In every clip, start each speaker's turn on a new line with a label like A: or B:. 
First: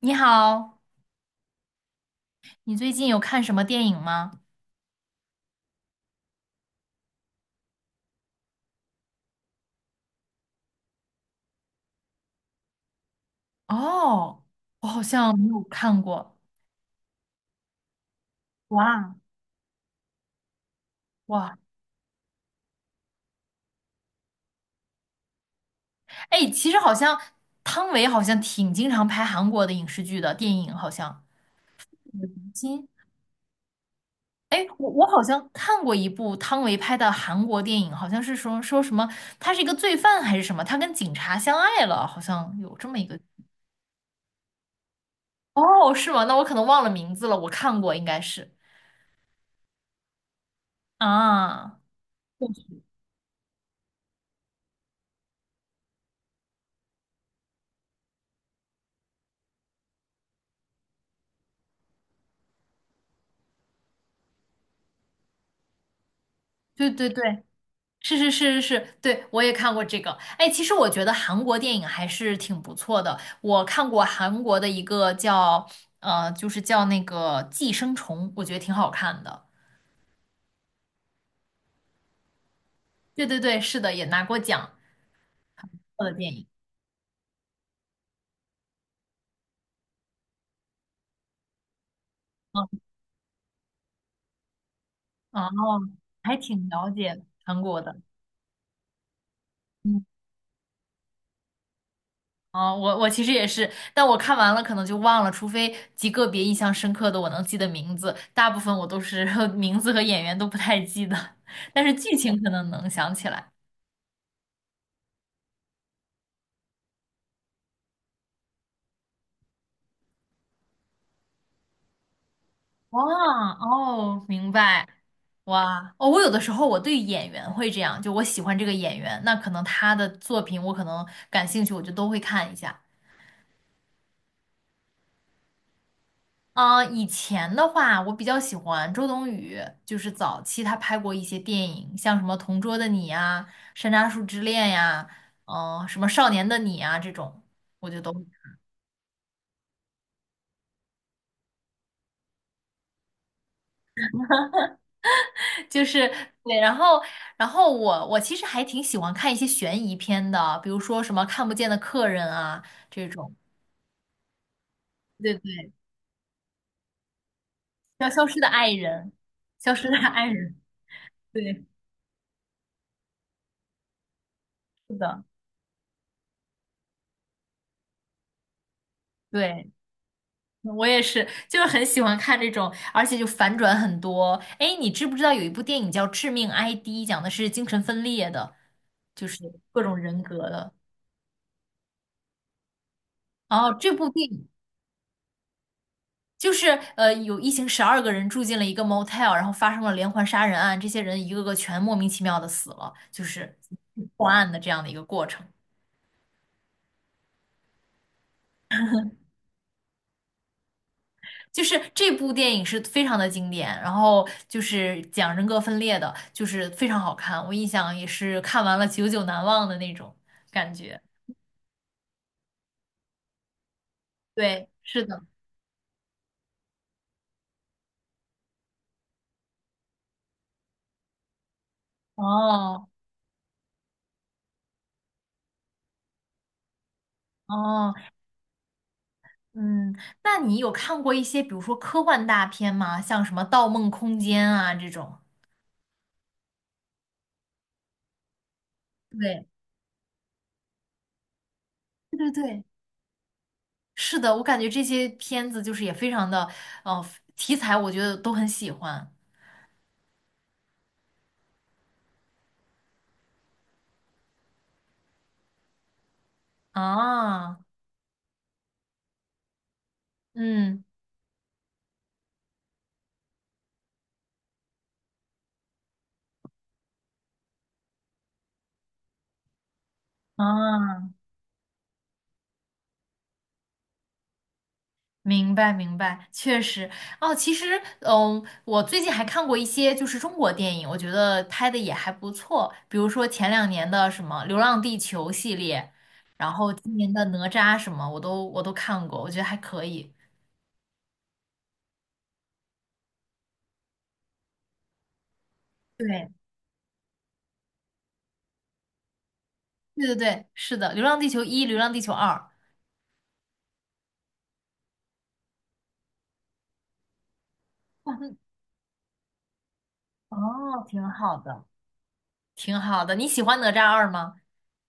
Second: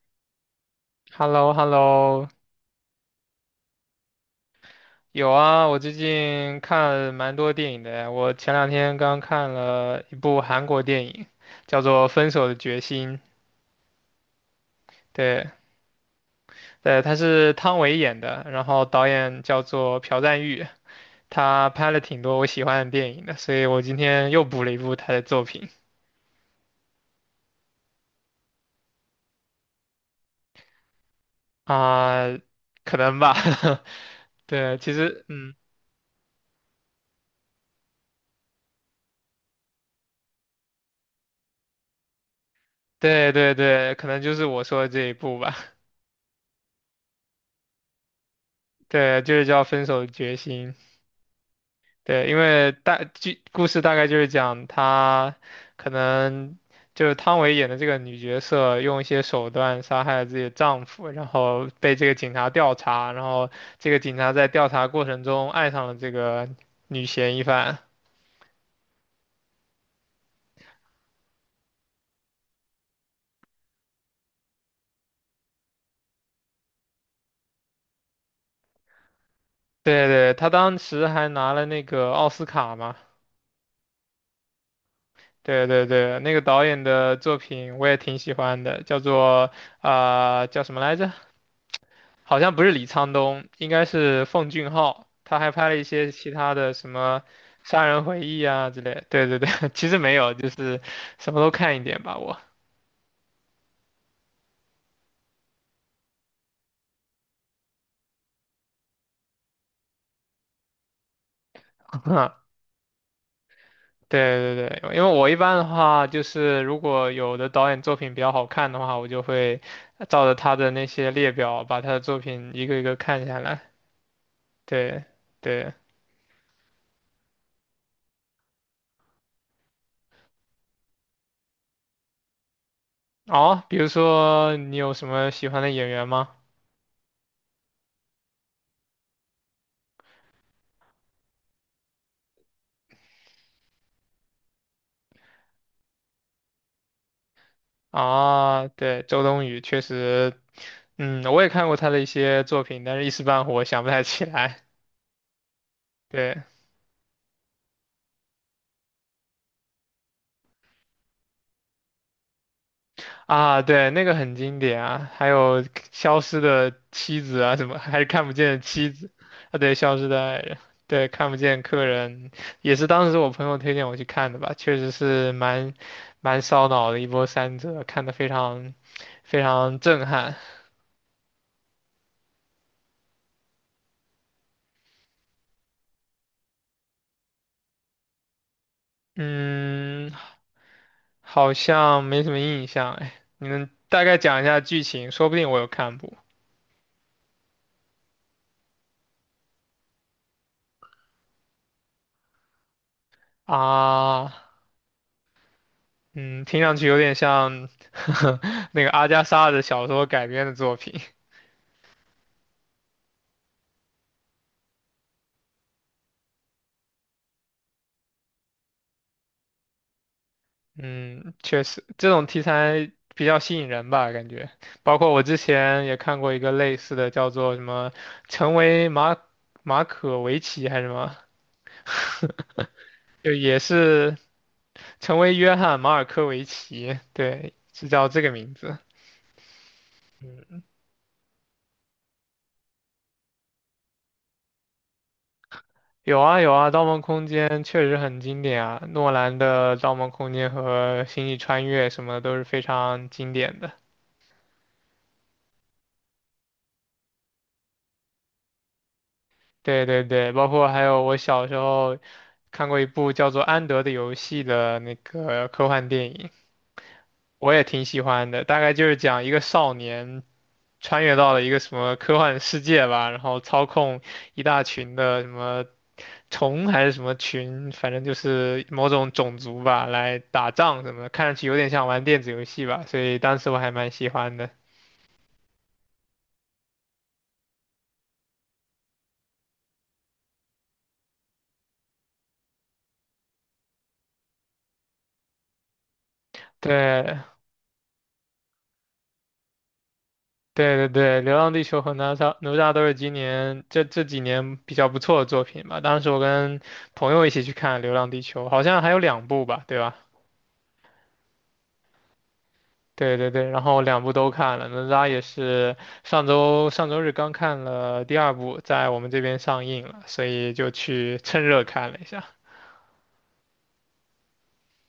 A: 你好，
B: h e l l o h e l l o
A: 你最近有看什么电影吗？
B: 有啊，我最近看蛮多电影的。我前两天刚看了一部韩国电影，叫做《分手的决心》。
A: 哦，我好像没
B: 对，
A: 有看过。
B: 对，他是汤唯演的，然后导
A: 哇
B: 演叫做朴赞郁，
A: 哇，
B: 他拍了挺多我喜欢的电影的，所以我今天又补了一部他的作品
A: 哎，其实好像汤唯好像挺经常拍韩国的影视剧的电影，好像。
B: 啊，
A: 嗯金，
B: 可能吧。
A: 哎，
B: 对，
A: 我
B: 其
A: 我好
B: 实，
A: 像
B: 嗯，
A: 看过一部汤唯拍的韩国电影，好像是说说什么，他是一个罪犯还是什么，他跟警察相爱了，好像有这么一个。
B: 对对对，可能就是我说的这一部吧。
A: 哦，是吗？那我可能忘了名字了，我看过应该是。
B: 对，就是叫《分手的决心》。
A: 啊，
B: 对，因为大剧故事大概就是讲她可能就是汤唯演的这个女角色用一些手段杀害了自己的丈夫，然后被这个警察调查，然后这个警察在调查过程中爱上了这个
A: 对
B: 女
A: 对对，
B: 嫌疑犯。
A: 是是是是是，对，我也看过这个。哎，其实我觉得韩国电影还是挺不错的。我看过韩国的一个叫就是叫那个《寄生虫》，我觉得挺好看的。
B: 对对，她当时还拿了那个奥斯卡嘛。
A: 对对对，是的，也拿过奖
B: 对对
A: 的
B: 对，
A: 电
B: 那个
A: 影。
B: 导演的作品我也挺喜欢的，叫做叫什么来着？好像不
A: 嗯，
B: 是李沧东，应该是奉俊昊，他
A: 哦，
B: 还拍了一些其
A: 还
B: 他
A: 挺
B: 的什
A: 了
B: 么
A: 解韩国
B: 《杀
A: 的。
B: 人回忆》啊之类。对对对，其实
A: 嗯，
B: 没有，就是什么都看一点吧，我。
A: 啊，我其实也是，但我看完了可能就忘了，除非极个别印象深刻的我能记得名字，大部分我都是 名字和演员都不太记得，但是剧 情可能能想起来。
B: 对对对，因为我一般的话，就是如果有的导演作品比较好看的话，我就会照着他的那些列表，把他的作品一个一个
A: 哇
B: 看下来。
A: 哦，明白。
B: 对对，
A: 哇哦，我有的时候我对演员会这样，就我喜欢这个演员，那可能他的作品我可能感兴趣，我就都会看一下。
B: 哦，比如说你有什么喜欢的演员吗？
A: 啊、以前的话，我比较喜欢周冬雨，就是早期她拍过一些电影，像什么《同桌的你》呀，《山楂树之恋》呀，什么《少年的你》啊这种，我就都
B: 啊，对，周冬雨确实，我也看过她的一些作品，但是一时半会儿想不太起来。
A: 就是
B: 对
A: 对。然后我其实还挺喜欢看一些悬疑片的，比如说什么《看不见的客人》啊这种。
B: 啊，对，那个很经典啊，还
A: 对
B: 有
A: 对，
B: 消失的妻子啊，什么还是
A: 叫消
B: 看不
A: 失
B: 见
A: 的
B: 的
A: 爱
B: 妻子
A: 人，
B: 啊，
A: 消
B: 对，
A: 失的
B: 消失的
A: 爱
B: 爱
A: 人，
B: 人，对，看不见
A: 对，
B: 客人，也是当时我朋友推荐我去看的吧，确实
A: 是的，
B: 是蛮烧脑的一波三折，看的非常非
A: 对，
B: 常震撼。
A: 我也是，就是很喜欢看这种，而且就反转很多。哎，你知不知道有一部电影叫《致命 ID》,讲的是精神分裂的，就是各种
B: 嗯，
A: 人格的。
B: 好像没什么印象哎，你能
A: 哦，这
B: 大
A: 部
B: 概
A: 电
B: 讲一
A: 影
B: 下剧情？说不定我有看过
A: 就是有一行12个人住进了一个 motel,然后发生了连环杀人案，这些人一个个全莫名其妙的死了，就是破
B: 啊。
A: 案的这样的一个过程。
B: 嗯，听上去有点像 那个阿加莎的小说改编的作品。
A: 就是这部电影是非常的经典，然后就是讲人格分裂的，就是非常好看，我印象也是看完了久久难忘的那种感觉。
B: 嗯，确实，这种题材比较吸引人吧，感觉。
A: 对，
B: 包
A: 是
B: 括
A: 的。
B: 我之前也看过一个类似的，叫做什么《成为马可维奇》还是什么，
A: 哦
B: 就也是成为约翰马尔科维奇，对，是
A: 哦，
B: 叫这个名字。
A: 嗯，那
B: 嗯
A: 你有看过一些比如说科幻大片吗？像什么《盗梦空间》啊这种？
B: 有啊有啊，《盗梦空间》确实很经典啊，诺兰
A: 对，
B: 的《盗梦空间》和《星际穿越》什么
A: 对
B: 的
A: 对
B: 都是非
A: 对，
B: 常经典的。
A: 是的，我感觉这些片子就是也非常的，呃，题材我觉得都很喜欢
B: 对对对，包括还有我小时候看过一部叫做《安德的游戏》的那个科幻电影，我
A: 啊，
B: 也挺喜欢的。大概就是讲一个少年
A: 嗯
B: 穿越到了一个什么科幻世界吧，然后操控一大群的什么虫还是什么群，反正就是某种种族吧，来打仗什么
A: 啊。
B: 的，看上去有点像玩电子游戏吧，所以当时我还蛮喜欢的。
A: 明白，明白，确实哦。其实，嗯，我最近还看过一些就是中国电影，我觉得拍的也还不错。比如说前2年的什么《流浪地球》系列，然后今年
B: 对，
A: 的《哪吒》什么，我都看过，我觉得还可以。
B: 对对对，《流浪地球》和哪吒都是今年这几年比较不错的作品吧。当时我
A: 对，
B: 跟朋友一起去看《流浪地球》，好像还有两部吧，对吧？
A: 对对对，是的，《流浪地球一》《流浪地球二》，
B: 对对对，然后两部都看了，哪吒也是上周日刚看了第二部，在我们这边上映了，所以就
A: 哦，挺
B: 去
A: 好
B: 趁热
A: 的，
B: 看了一下。
A: 挺好的。你喜欢《哪吒二》吗？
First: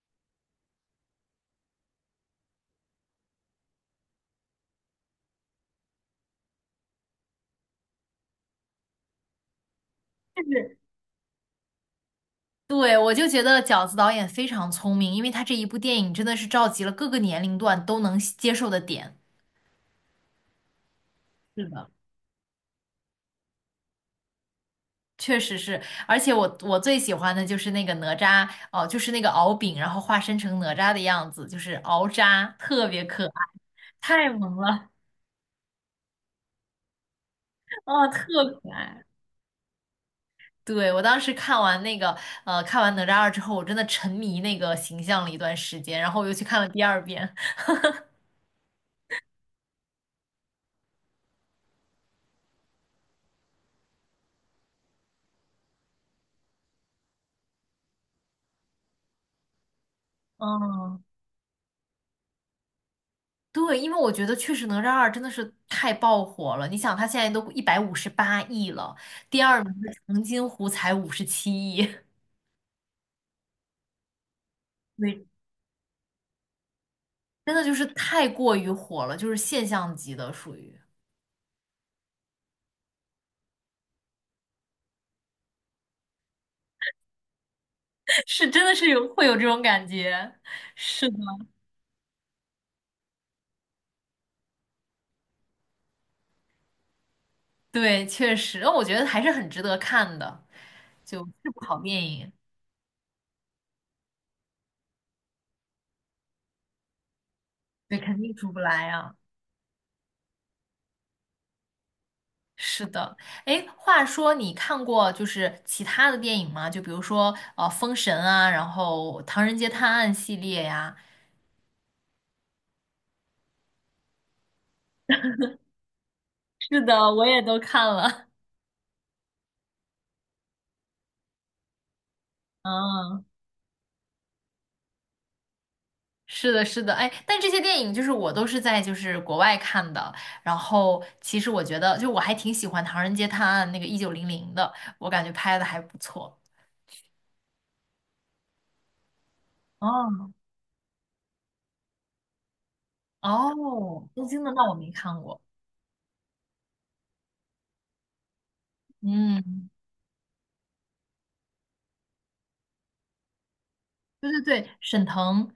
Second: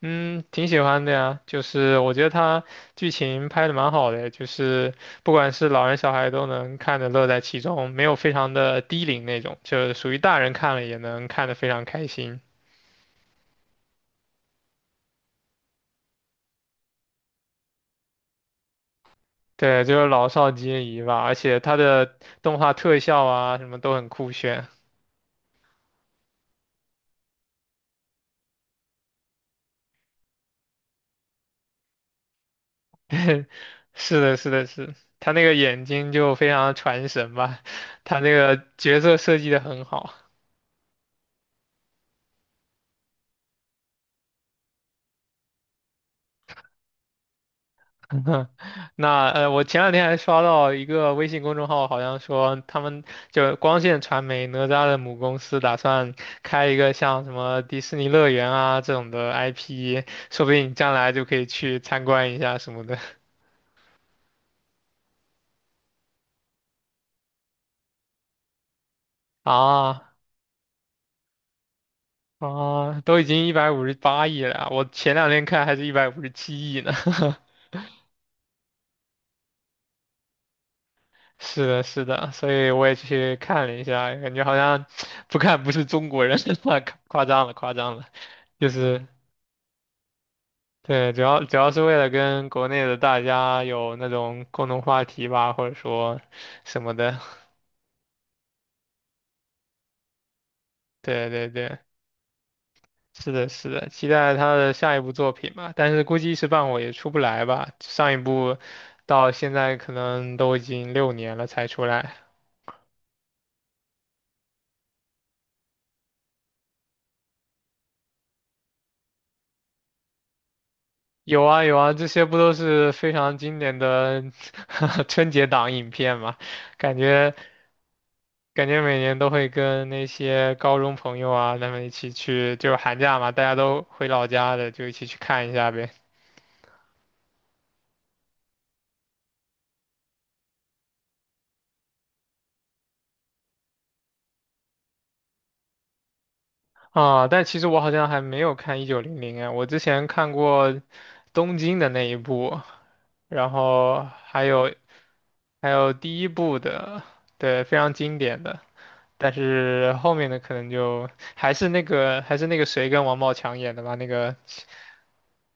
B: 嗯，挺喜欢的呀，就是我觉得它剧情拍的蛮好的，就是不管是老人小孩都能看着乐在其中，没有非常的低龄那种，就是属于大
A: 就
B: 人看
A: 是
B: 了也能看得非常开心。
A: 对，我就觉得饺子导演非常聪明，因为他这一部电影真的是召集了各个年龄段都能接受的点。
B: 对，就是老少皆宜吧，而且
A: 是
B: 它
A: 的。
B: 的动画特效啊什么都很酷炫。
A: 确实是，而且我最喜欢的就是那个哪吒哦，就是那个敖丙，然后化身成哪吒的样子，就是敖吒，特别可爱，
B: 是
A: 太
B: 的，是
A: 萌
B: 的，
A: 了，
B: 是，他那个眼睛就非常传神吧，
A: 啊，
B: 他
A: 特
B: 那个
A: 可
B: 角
A: 爱。
B: 色设计的很好。
A: 对，我当时看完那个看完哪吒二之后，我真的沉迷那个形象了一段时间，然后我又去看了第二遍。
B: 那我前两天还刷到一个微信公众号，好像说他们就光线传媒哪吒的母公司打算开一个像什么迪士尼乐园啊这种的 IP，说不定你将
A: 嗯，
B: 来就可以去参观一下什么的
A: 对，因为我觉得确实哪吒二真的是太爆火了，你想它现在都158亿了，第二名的
B: 啊
A: 长津湖才57亿。
B: 啊，都已经158亿了啊我前
A: 对
B: 两天看还是157亿呢。
A: 真的 就是太过于火了，就是现象级的，属于
B: 是的，是的，所以我也去看了一下，感觉好像 不看不是中国人，夸夸张了，夸张了，
A: 是真
B: 就
A: 的是
B: 是。
A: 有会有这种感觉，是
B: 对，
A: 的，
B: 主要是为了跟国内的大家有那种共同话题吧，或者说什么的。
A: 对，确实，我觉得还是很值得看的，就
B: 对对
A: 是不好
B: 对，
A: 电影，
B: 是的，是的，期待他的下一部作品吧。但是估计一时半会也出不来吧，
A: 对，
B: 上一
A: 肯定出
B: 部
A: 不来啊。
B: 到现在可能都已经6年了才出来。
A: 是的，哎，话说你看过就是其他的电影吗？就比如说《封神》啊，然后《唐人街探案》系列呀，
B: 有啊有啊，这些不都是非常经典的 春节档影片嘛？
A: 是
B: 感
A: 的，我
B: 觉
A: 也都看了。
B: 感觉每年都会跟那些高中朋友啊，他们一起去，就是寒假
A: 嗯，
B: 嘛，大家都回老家的，就一起去看一下呗。
A: 是的，是的，哎，但这些电影就是我都是在就是国外看的，然后其实我觉得就我还挺喜欢《唐人街探案》那个1900的，我感觉拍的还不错。
B: 啊，但其实我好像还没有看《一九零零》啊，我之前
A: 哦
B: 看过东京的那一部，然后
A: 哦，东京
B: 还
A: 的那
B: 有
A: 我没看过。
B: 还有第一部的，对，非常经典的。但
A: 嗯，
B: 是后面的可能就还是那个谁跟王宝强演的吧，那
A: 对
B: 个
A: 对对，沈腾，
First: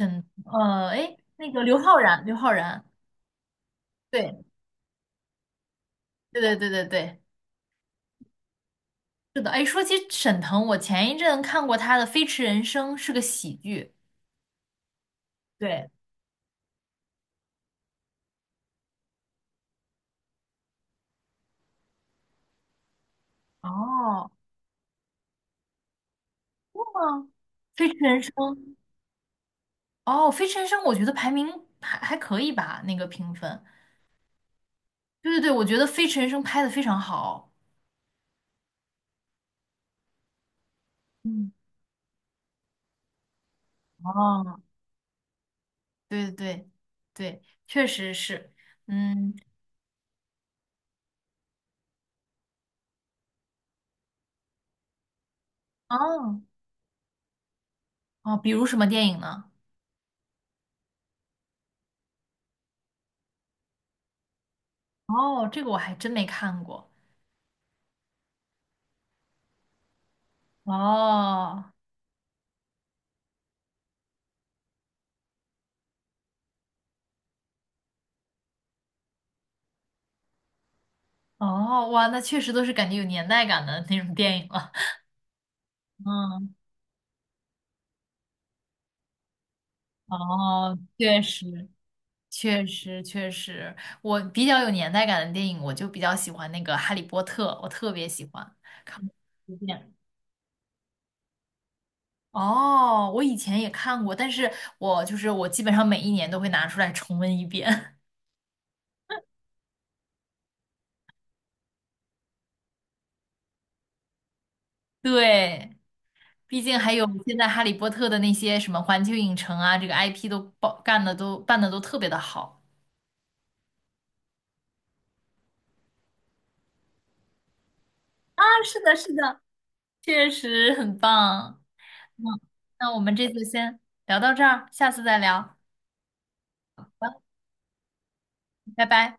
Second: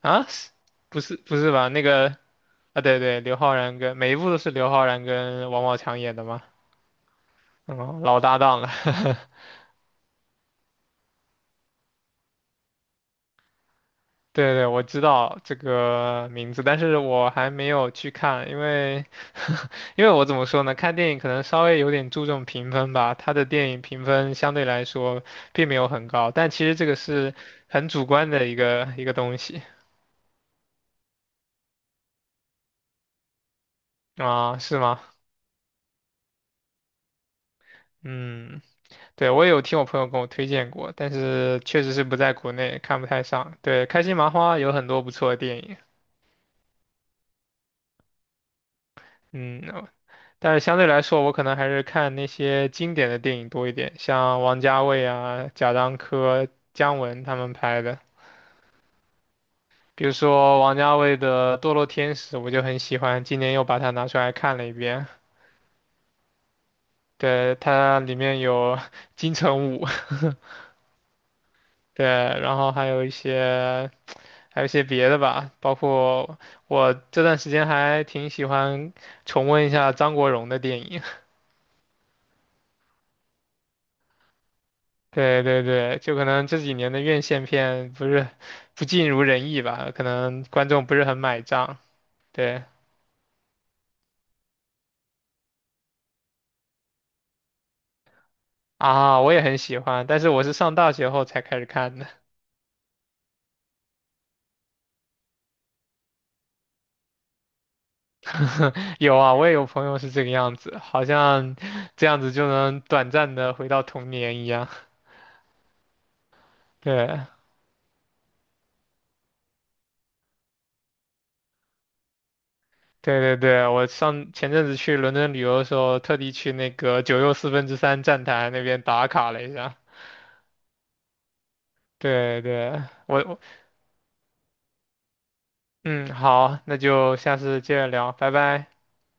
B: 啊，是不
A: 哎，
B: 是不
A: 那
B: 是
A: 个
B: 吧？
A: 刘
B: 那
A: 昊
B: 个
A: 然，刘昊
B: 啊，
A: 然，
B: 对对，刘昊然跟每一部都
A: 对
B: 是刘昊然跟王宝强演的
A: 对
B: 嘛，
A: 对对对对，
B: 嗯，老搭档了。
A: 是的。哎，说起沈腾，我前一阵看过他的《飞驰人生》，是个喜剧。
B: 对对，我知道这
A: 对，
B: 个名字，但是我还没有去看，因为 因为我怎么说呢，看电影可能稍微有点注重评分吧，他的电影评
A: 哦，
B: 分相对来说并没有很高，但其实
A: 是
B: 这个
A: 吗？
B: 是
A: 《飞
B: 很
A: 驰
B: 主
A: 人
B: 观
A: 生》。
B: 的一个东西
A: 哦，《飞驰人生》我觉得排名还可以吧，那个评分。
B: 啊，是吗？
A: 对对对，我觉得《飞驰人生》拍的非常好。
B: 嗯，对，我也有听我朋友跟我推荐过，但
A: 嗯，
B: 是确实是不在国内看不太上。对，开心麻花
A: 哦，
B: 有很多不错的电影。
A: 对对对对，确实是。嗯，
B: 嗯，但是相对来说，我可能还是看那些经典的电影多一点，像王家卫啊、贾樟
A: 哦
B: 柯、姜文他们拍的。
A: 哦，比如什么电影呢？
B: 比如说王家卫的《堕落天使》，我就很喜欢，今年又把它拿出来看了一遍。
A: 哦，这个我还真没看过。
B: 对，它里面有 金城武，
A: 哦
B: 对，然后还有一些别的吧，包括我这段时间还挺喜欢重温一下张国荣的电影。
A: 哦，哇，那确实都是感觉有年代感的那种电影了。
B: 对对对，就可能
A: 嗯，
B: 这几年的院线片不是不尽如人意吧，可能观
A: 哦，
B: 众不是很
A: 确
B: 买
A: 实，
B: 账。对
A: 确实，确实，我比较有年代感的电影，我就比较喜欢那个《哈利波特》，我特别喜欢看过
B: 啊，我也
A: 无
B: 很
A: 数
B: 喜
A: 遍。
B: 欢，但是我是上大学后才开始看的。
A: 哦，我以前也看过，但是我就是我基本上每一年都会拿出来重温一遍。
B: 有啊，我也有朋友是这个样子，好像这样子就能短暂的回到童年一样。
A: 对，毕竟还有
B: 对
A: 现在《哈利波特》的那些什么环球影城啊，这个 IP 都包干的都办的都特别的好。
B: 对对对，我上前阵子去伦敦旅游的时候，特地去那个九又四分之三站
A: 啊，
B: 台那
A: 是
B: 边
A: 的，
B: 打
A: 是
B: 卡
A: 的，
B: 了一下。
A: 确实很棒。嗯，
B: 对对，
A: 那我们
B: 我
A: 这
B: 我
A: 次先聊到这儿，下次再聊，
B: 嗯好，那就下次接着聊，拜拜。
A: 拜拜。